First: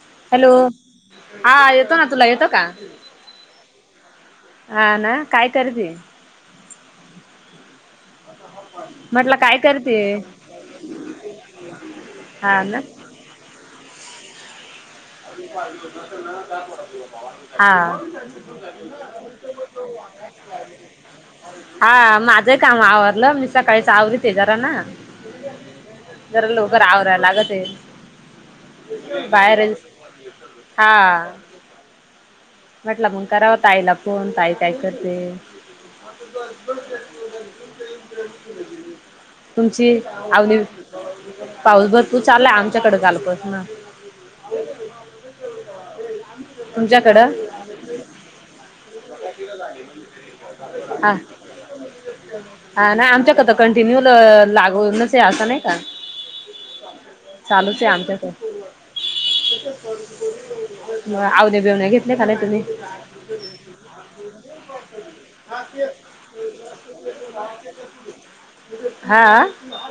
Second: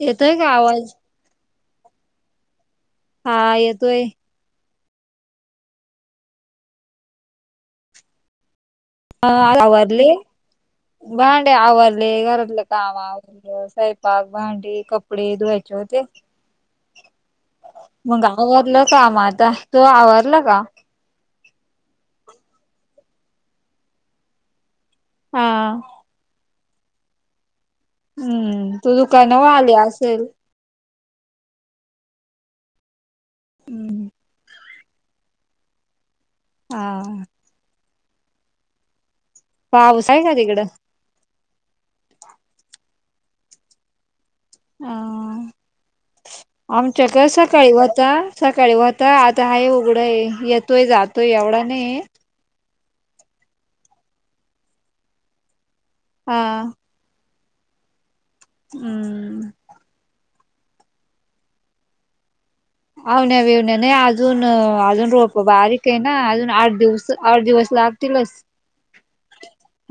येतोय का हॅलो आवाज हा येतो ना तुला येतो का? हा येतोय. हा ना काय करिते? हा म्हटलं काय करते आवरली, भांडे आवरली, हा घरातलं ना काम आवरलं स्वयंपाक, भांडी, कप हा तोह आवरला का? हा माझंही काम आवरलं मी सकाळीच आवरी ते जरा ना हा जरा लवकर आवरायला लागत हम्म तू आहे दुकानावर बाहेर आली असेल हां म्हटलं मग कराव ताईला हम्म फोन ताई काय करते? हा [unintelligible] तुमची पाऊस आहे का अगदी तिकडं पाऊस भरपूर चालायय आमच्याकडे कालपासून ना ह आमच्या कसं तुमच्याकडं सकाळी होता सकाळी होता आता हाय उघडं आहे येतोय जातोय एवढा नाही. ह नाही आमच्याकता कंटिन्यू ल लागवूनच असं नाही का हा चालूचे आमच्या तर हम् मग आवने बिवण्या घेतले का तुम्ही? अवन विवण्या नाही अजून अजून रोप बारीक आहे ना अजून आठ दिवस आठ दिवस लागतीलच ह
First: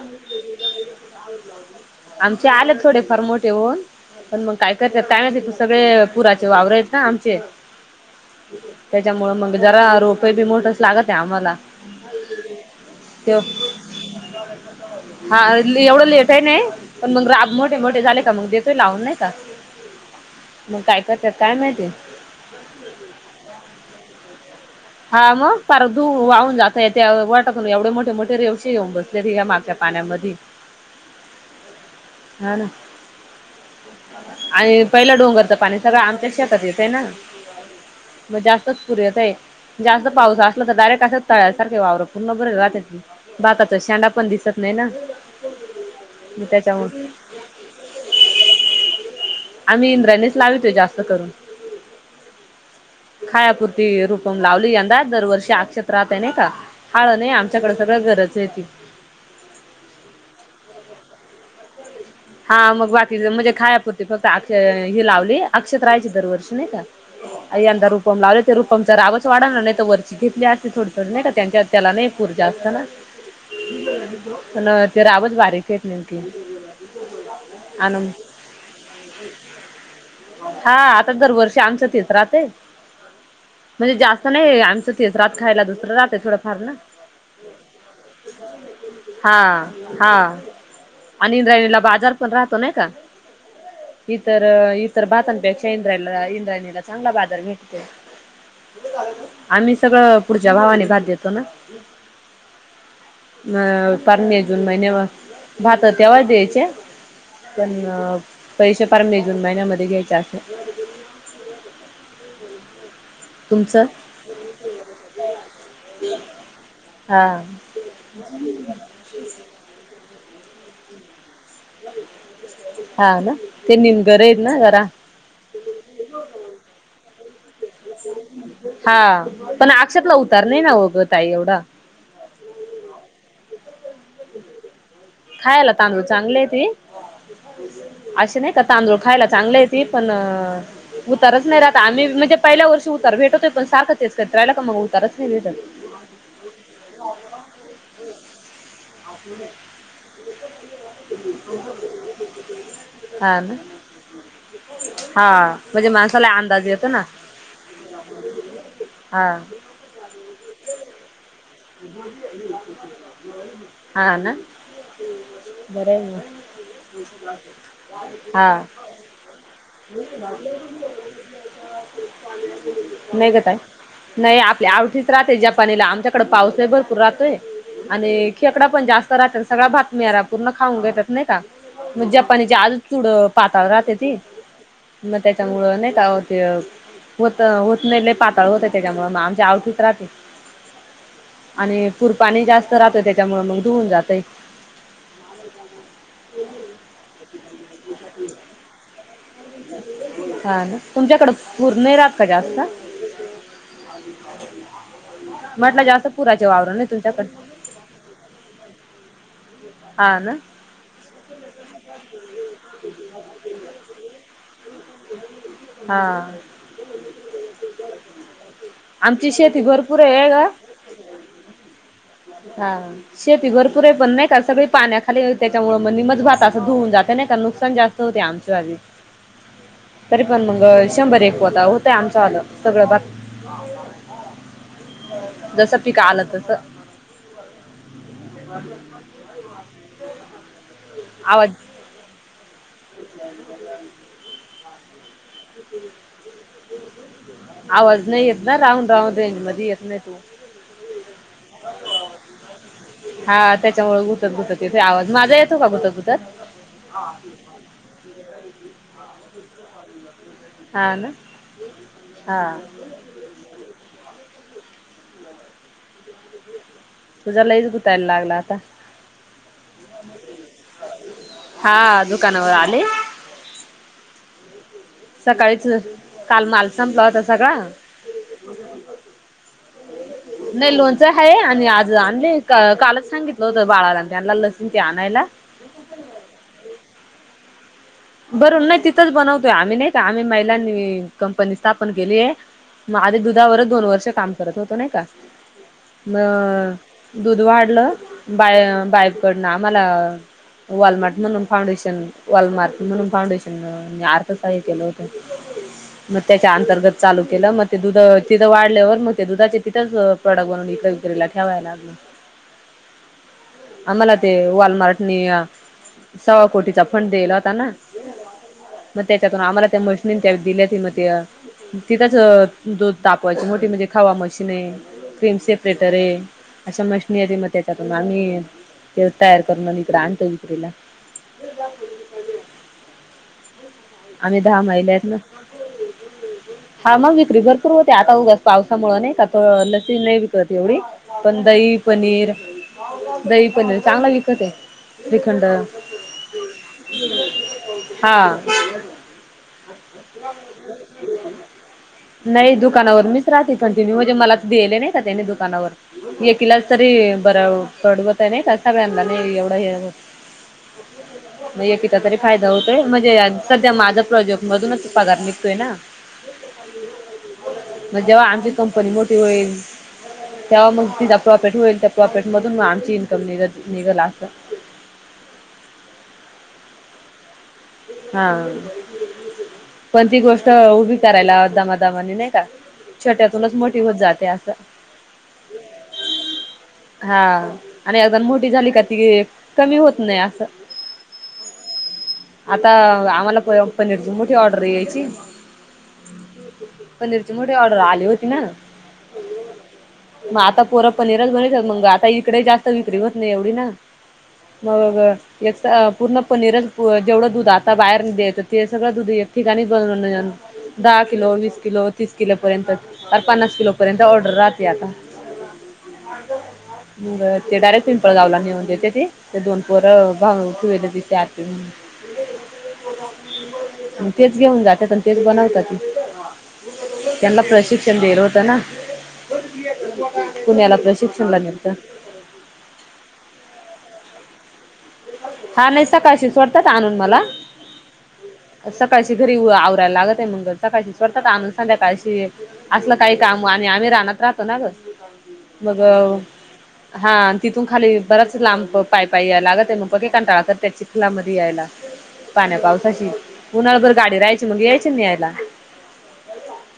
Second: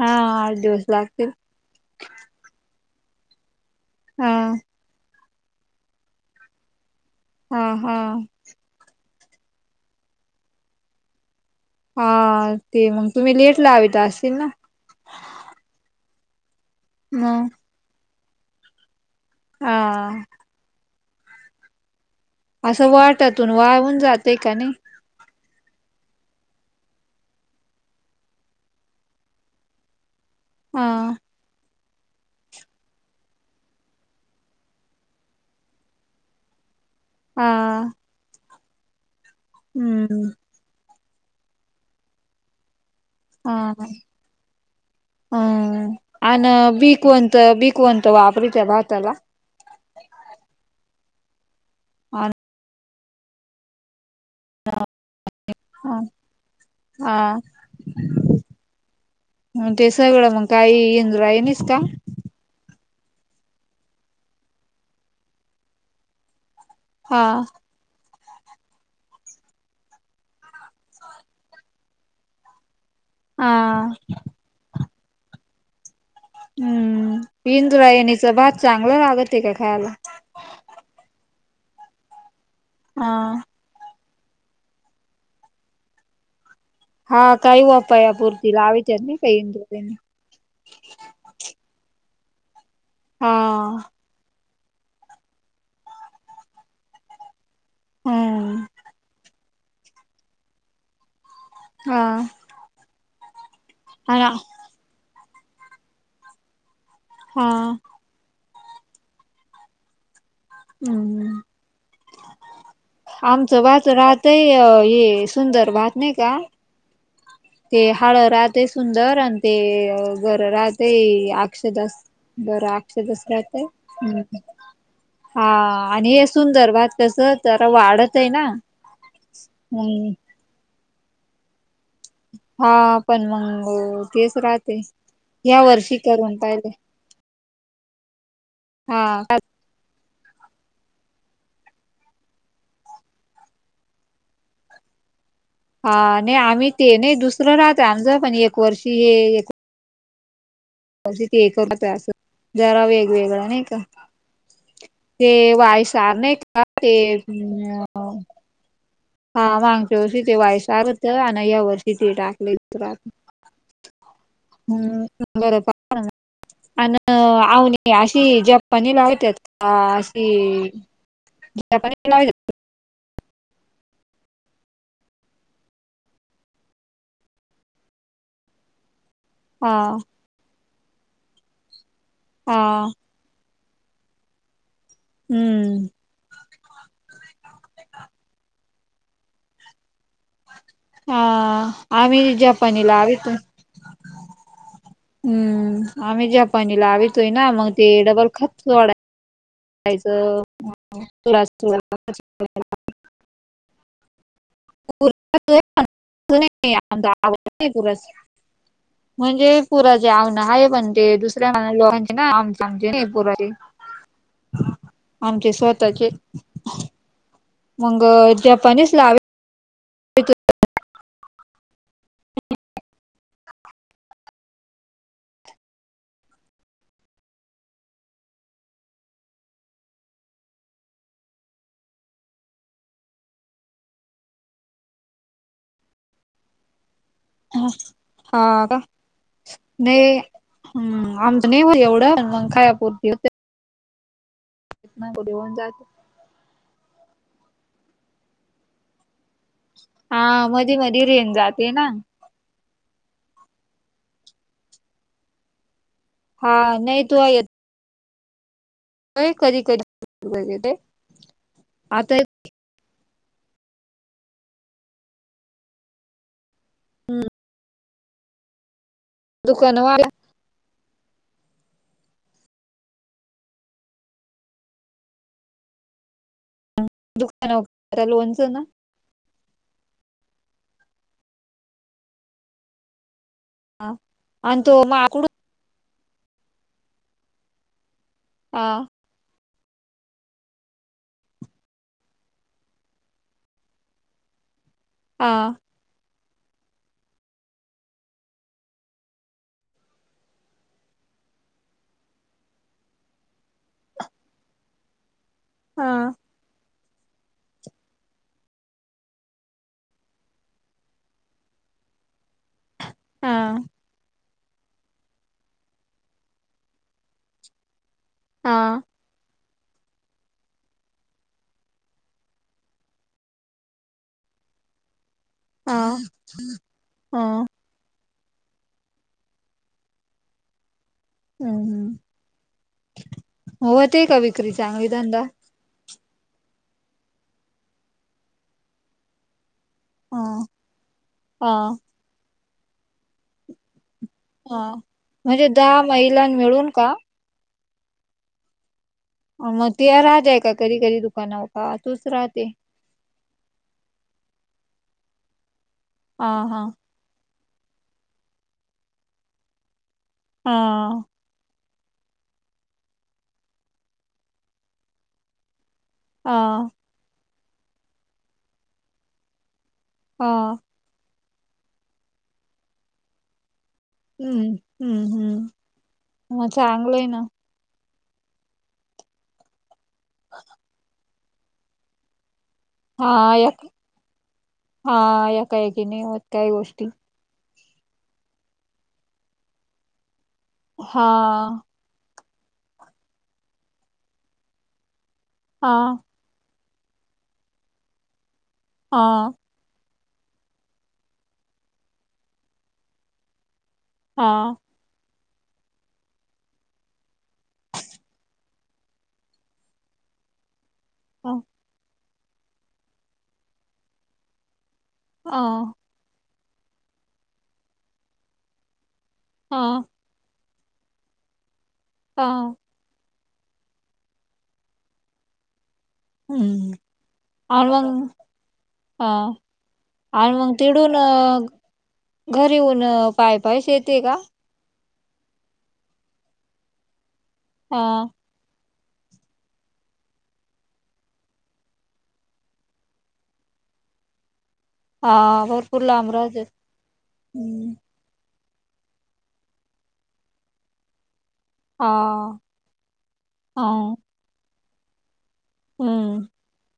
हा आठ दिवस लागतील आमचे आलेत थोडे फार मोठे होन हा पण मग काय करत टामेत सगळे पुराचे वावर येत हा हा त्याच्यामूळ मग जरा रोपये बी मोठर्स लागत आहे आम्हाला हा ते मग तुम्ही ते लेट लावीत असेल ना हा एवढं लेट आहे नाही पण मग मोठे मोठे झाले का मग देतोय लावून नाय हा मग काय करतात काय माहिती असं वाटातून वाहून जाते का नाही हा मग फार दू वाहून जाता येत वाटातून एवढे मोठे मोठे रेवशी घेऊन बसले त मागच्या पाण्यामध्ये ह हा ना आणि पहिलं डोंगरचं पाणी सगळं आमच्या शेतात येतं ना हा मग जास्तच पुर यत आहे जास्त हम्म पाऊस असला तर डायरेक्ट असं तळ्यासारखे वावर पर्ण बर बाकाचा शेडा पण दिसत नाय ना हम आन मग बी त्याच्यामुळे कोणत बि कोणत वापरीताय भाताला आम्ही इंद्रायणीच लावितोय जास्त करून आ खायापुरती रूप लावली यंदा दरवर्षी अक्षत राहत आहे नाही का हाळ नाही हा आमच्याकडे सगळं गरज आहे ती ते सगळं मग काही इंद्रायणी च का हा मग बाकी म्हणजे खायापुरती फक्त अक्ष ही लावली अक्षत राहायची दरवर्षी नाही का हा अय यंदा रूप रूपम लावले ते रुपमचा रागच वाढवला नाही तर वरची घेतली असते थोडी थोडी नाही का त्यांच्या त्याला नाहीऊजा असत ना हा अत रावज बारीकच [unintelligible] हम्म इंद्रायणीच भात चांगलं लागत का खायला हा आता दरवर्षी आमचं तेच राहते हा म्हणजे जास्त नाही आमचं तेस रात खायला दुसर रात आहे थोडंफार ना हा काही वापयापुरती लावीत्यात नाही का हा इंद्रायणी. हा अनिंद्रायणीला बाजार पण राहतो नाय का हा! इतर इतर भातांपेक्षा इंद्रायला इंद्रायणीला चांगला बाजार भे हम्म आम्ही सगळं पुढच्या भावाने भात देतो ना. हा! अ पण हा जून महिन्याव भात तेव्हा द्यायचे? हा पण पैसे फार मे जून महिन्यामध्ये घ्यायचे असत्यात. हम्म! आमचं तुमचं भात राहतय हे सुंदर भात नाही का हा! ते हळ राहतय सुंदर आणि ते घर राहतय हाव ना ते निम घर हम्म आहेत ना जरा. हा आणि हे सुंदर भात कसं तर वाढतय ना! हा पण हम्म आक्षतला उतार नाही ना वगं ताई एवढं? हा पण मंग तेच राहते. या खायला वर्षी तांदूळ करून चांगले आहे पाहिले ते असे नाही का तांदूळ हा खायला चांगलेयत. ते पण उतारच नाही राहता आम्ही म्हणजे पहिल्या वर्ष उतार भेटतो पण सारखं तेच करत राहिला का मग उतारच नाही भेटत. हा नाही आम्ही ते नाही दुसरं राहत आमचं पण एक वर्षी हे [unintelligible] तेक करतोय आस जरा वेग हा वेगळा ना नाय का? ते हा वाय म्हणजे सार माणसाला नाही का अंदाज येतो ते ना अ हा मागच्यावरशी ते वायस आलं तर आण या वर्षी ते टाकलय हा ना बरं हम्म! आहे मग अन आवणी अशी हा जपानी लावीत्यात अशी [unintelligible] नाय का काय? नाही आपल्या आवटीच राहते जपानीला आमच्या इकड पाऊस लय भरपूर राहतोय आणि खेकडा पण जास्त राहतेन सगळा हा भात मेला पूर्ण खाऊन घेतात नाही का मग जपानीची आजच हा चुड पाताळ राहते ती. मग त्याच्यामुळं हम्म नाही का हो ते होत होत नाही लइ पातळ होत त्याच्यामुळे मग आमच्या आवठीत राहते. हा आणि पूर आम्ही पाणी जास्त जपानी राहतय लावितो त्याच्यामुळे मग धुऊून जातय. हम्म आम्ही जपानी लावितोय ना मग ते डबल खत सोडाय हा ना तुमच्याकडं पुर नाही राहात का जास्त? म्हटलं जास्त पुराचे वावर नाही तुमच्याकड. पुराच, म्हणजे पुराचे हा ना अवन आहे पण ते दुस दुसऱ्या लोकाचे ना आमची नाय पुराची. आमचे हा स्वतःचे मग जपानीच लावी ची शेती भरपूर आहे का ग! शेती भरपूरे पण नाही का सगळी पाण्याखाली त्याच्यामुळे म निम्म भात असं धुऊन जाते नाही का नुकसान जास्त होते आमच्या आदी. तरी पण मग शंभर एक पोत होतय आमचं आलं सगळं भात. जस पिक आलं तस ह हा का नाही हम्म आमचं आवाज नाही हो एवढं मग खायापुरती धुऊन जात. आवाज नाही येत ना राहून राहून रेंज मध्ये. येत नाही तू हा मधी मधी रेंज जाते ना. हा त्याच्यामुळे गुतत गुतत येतोय आवाज. माझा येतोय का गुतत गुतत? हा नाही तू येत ह कधी कधीेत आता हा तुझा लईच गुतायला लागला आता दुकान वा हा दुकानावर आले सकाळीच काल माल संपला होता सगळां तररा लोनचं ना नाही लोणच आहे आणि आज आणले कालच सांगितलं होत बाळाला त्यांना आणि लसीण ते तो आणायला माकूड बर हा नाही तिथंच बनवतोय आम्ही नाही आम्ही महिलांनी कंपनी स्थापन केली आहे मग आधी दुधावरच दोन वर्ष काम करत होतो नाही का ह म दूध वाढलं बाय बाईबकडनं आमला वालमार्ट म्हणून फाउंडेशन वालमार्ट म्हणून फाउंडेशन अर्थ साहितलं होत हा म त्याच्या अंतर्गत चालू केलं मग ते दुध तिथं वाढल्यावर मग ते दुधाचे तिथंच प्रॉडक्ट बनवून इथं ठेवाय लाग हा आ्हाला ते वाॉलमार्टनी सव्वा कोटीचा फंड दिला होता ना हा म त्याच्यातून आम्हाला तेमुळे त्या दिल्यात मग ते तिथंच दूध तापयची मोठी म्हणजे खावा मशीन आहे क्रीम सेपरेटर हा आहे अशा मशनी आहे हा मग त्या कार आम्ही तेव तयार करून म्ह इकडे आणतो इिकडेला हम. हो ते का आम्ही विक्री दहा चांगली महिलेत ना. धंदा हा मग विक्री भरपूर होते आता उगच पावसामुळे नाही का ल नाही हा विकत एवढी पण हा दही पनीर दही पनीर चांगला व हा म्हणजे दहा महिलां मिळून का हा मग ते राहतय का कधी कधी दुकानावर का तूच राहते नाही दुकानावर मीच राहते कंटिन्यू म्हणजे मला दिले नाही का त्यानी दुकानावर हा हा एकिलाच तरी बर पडवत आहे नाही कसा वमला एवढं हे हा म एक किचा तरी फायदा होतोय म्हणजे सध्या माझा प्रोजेक्ट मधूनच पगार निघतोय ना हा मग जेव्हा आमची कंपनी मोठी होईल हा तेव्हा मग तिचा प्रॉफिट होईल त्या प्रॉफिटमधून म आमची इन्म निघ हम्म हम्म हम्म ह चांगलं आहे ना हा पण ती गोष्ट उभी करायला दमादामाने नाही का हा या छोट्यातूनच मोठी होत जाते असं हा या काय की नाही होत काय गोष्टी हा आणि अदण मोठी झाली का ती कमी होत नाही असं. हा आता आम्हाला पनीरची मोठी ऑर्डर यायची. ह पनीरची मोठीे ऑर्डर आली होती ना हा मग आता पोरप पनीरच बनयच मग आता इकडे जास्त विक्री होत नाही एवढी ना हा मगग एकक्स पूर्ण पनीरल जेवढं दुध आता बाहेर देत ते सगळं दुध एक ठिकाणी बन दहा किलो हा वीस किलो तीस किलोपर्यंत तर पन्नास किलोपर्यंत ऑर्डर राहते आता. अ बर ते डायरेक्ट पिंपळ गावला नेऊन देते ते ते दोन हां, पोरं [unintelligible] तिथ आत म्हण हा मग तेच घेऊन जातात आणि तेच बनवतात हं. ते त्यांला आणि प्रशिक्षण मग देइल होत ना? हां. आणि मग पुण्याला तिडून प्रशिक्षण ला अ, गेलंत. घरी येऊन पायपायस येते का? हा नाही सकाळशी सोडतात आणून मला. हा सकाळशी घरी येऊ आवरायला लागत आहे मंगल सकाळशी सोडतात आणून संध्याकाळशी. असलं काही काम आणि आम्ही रानात राहतो ना ग हां. मग भरपूर लांब राहते. हा तिथून हं. खाली बराच लांब पायपाइ यायला अगं ते मग पक कंटाळा तर त्या चिखलामध्ये यायला. हां, पाण्या पावसाची उन्हाळ भर गाडी राहायची मग यायची नाह न्यायला. हम.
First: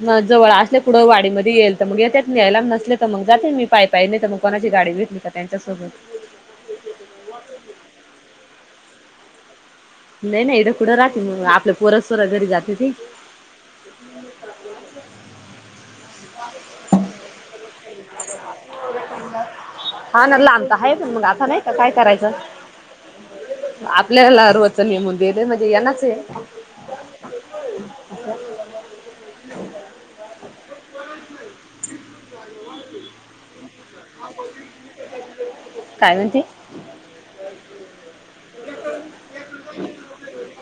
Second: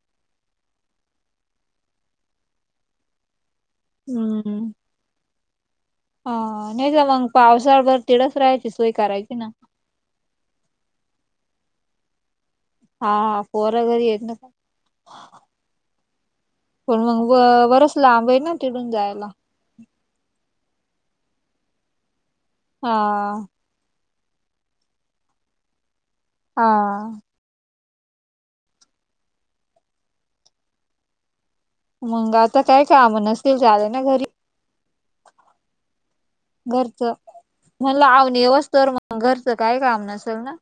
म जवळ असल्या पुढं वाडीमध्ये येईल तर मग त्यात न्यायला नसले तर मग जाते मी. पायपाय नाही तर मग कोणाची गाडी भेटली का त्यांच्यासोबत. ह नाही ग मग पावसाळभर तिडच राहायची सोय करायची ना? नाही नाही इडं कुठं राहते मग आपल्या पोरसोरा घरी जात्यात हे. हाा पोर घरी येत ना का? पण मग व वरच लांब आहे ना तिडून जायला. हा ना ला तर आहेच मग आता नाही का काय करायचं? ह. आपल्याला रोचन ये मग दिलं म्हणजे यांनाच ये. हां. मंग आता काय काम नसतील ज्यादा ना घरी? काय म्हणती? घरचं, म्हणलं आवनी येवच तवर मग घरचं काय काम नसेल ना?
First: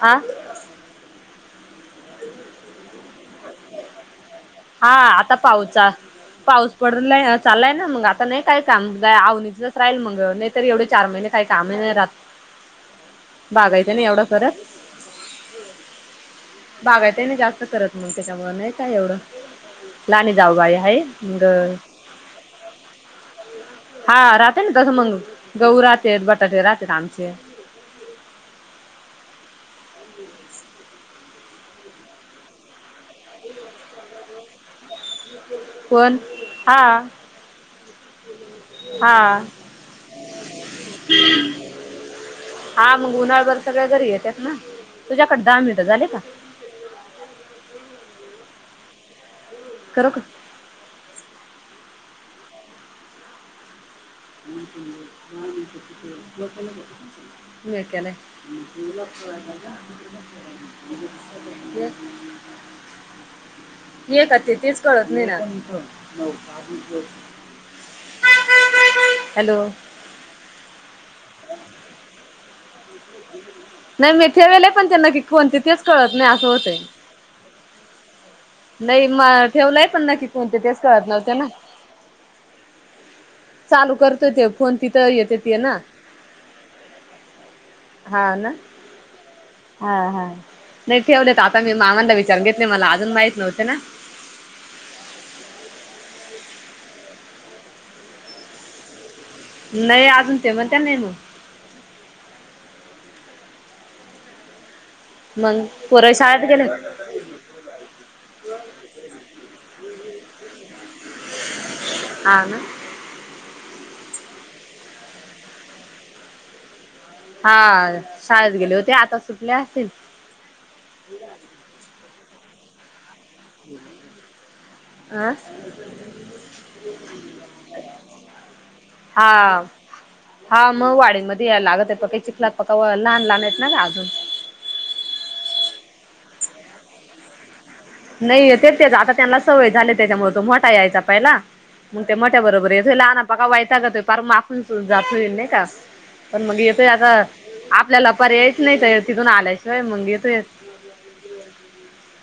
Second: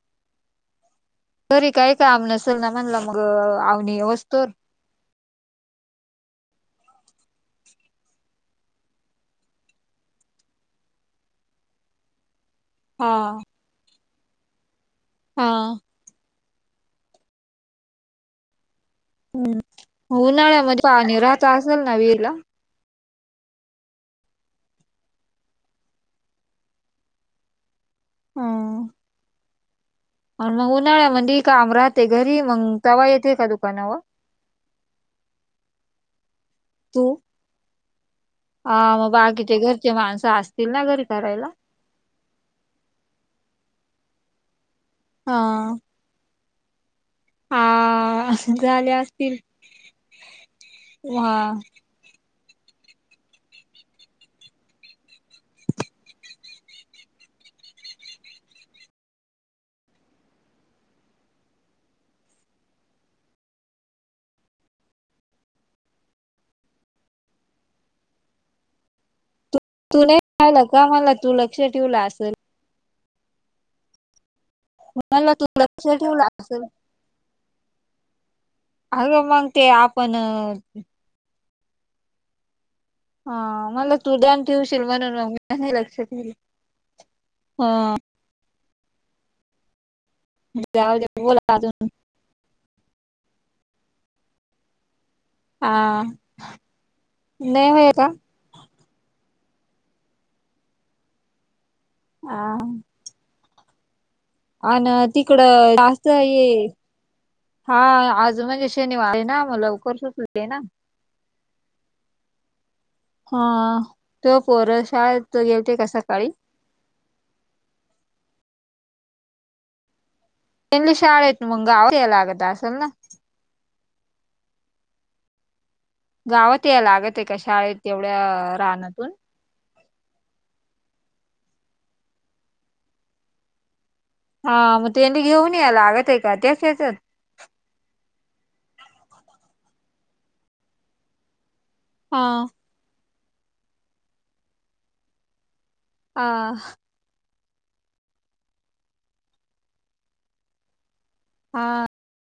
आ? घरी काय काम नसल ना म्हणलं मग आवनी येवोस्टवर? हा आता पाहुचा. पाऊस पडून लय चालाय ना मग आता नाही काय काम आवणीचच राहील मग तरी एवढे चार महिने काही कामही नाही रात. हा बगायचं नाही एवढं करत [unintelligible] हा बगायचय नाही जास्त करत मग त्याचमुळं नाही काय एवढं. हम्म लहानी जाऊबाई उन्हाळ्यामध्ये आहे पाणी मग राहता असेल ना विहिरीला? हा राहते ना तस मग गहू राहते बटाटे राहते आमचे. ह आन उन्हाळ्यामध्ये काम राहते घरी मग तवा येते का दुकानावर? कोण? हा. अ मग हा बाकीचे घरचे माणसं असतील ना घरी करायला? हा मग उन्हाळभर सगळे घरी येतात ना तुझ्याकडे दहा हा. मिनिटं झाली का? हा. झाली असतील करु का? व हा [unintelligible] म काले. ज हे का ते तेच कळत नाहीणार. हॅलो! तू नाही पाहिला का मला तू लक्ष ठेवला असेल. नाही मेथे वेले पण ते नक् ककी मला तू कोन तिथेच लक्ष कळत ठेवलं नाही असं असेल. होतय. नाही म अगं मग ते ठेवलाय पण आपण नक्की कोणते तेच करळत नव्हते ना. हा चालू मला करतोय तुडान ते ठेव फोन शील तिथं म्हनून मग येते ते नाही ना लक्षातलं हा. हा ना हा हा जाऊ नाही दे तेेवले बोला काता अजून मी मामां विच सांगितले मला अजून माहीत नव्हते ना. हा नाही होय का? नाही अजून ते म्हण त्या नाही म ह. अ तिकडं मग जास्त पोरं ये शाळेत गेले हा आज म्हणजे शनिवार आहे ना मग लवकर सुचले ना. ह ना. हा तो पोरशाळ येवते का सकाळी. हा शाळेत गेले होते आता सुटले असतील. इनल शाळ येत मुंगलगत असल ना. हम्. हं गावात यायला लागत आहे का शाळेत तेवढ्या रानातून हा. हा मग वाडीमध्ये यायला लागत आहे प चिखलात पक्का लहान लहान येत ना अजून. हा मग तेनी घेऊन याला लागत आहे का त्या याचत. नाही ते तेच आता त्यांना सवय झाली त्याच्यामु तो मोठा यायचा पहिला. मग ते हा मोठ्या बरोबर आहेथनापाका वयचा ग तोय पार माफून जात होईल नाही का. पण हा मग येतोय आता आपल्याला पर यायच नाही तर तिथून आल्याशिवाय मग येतोय. हा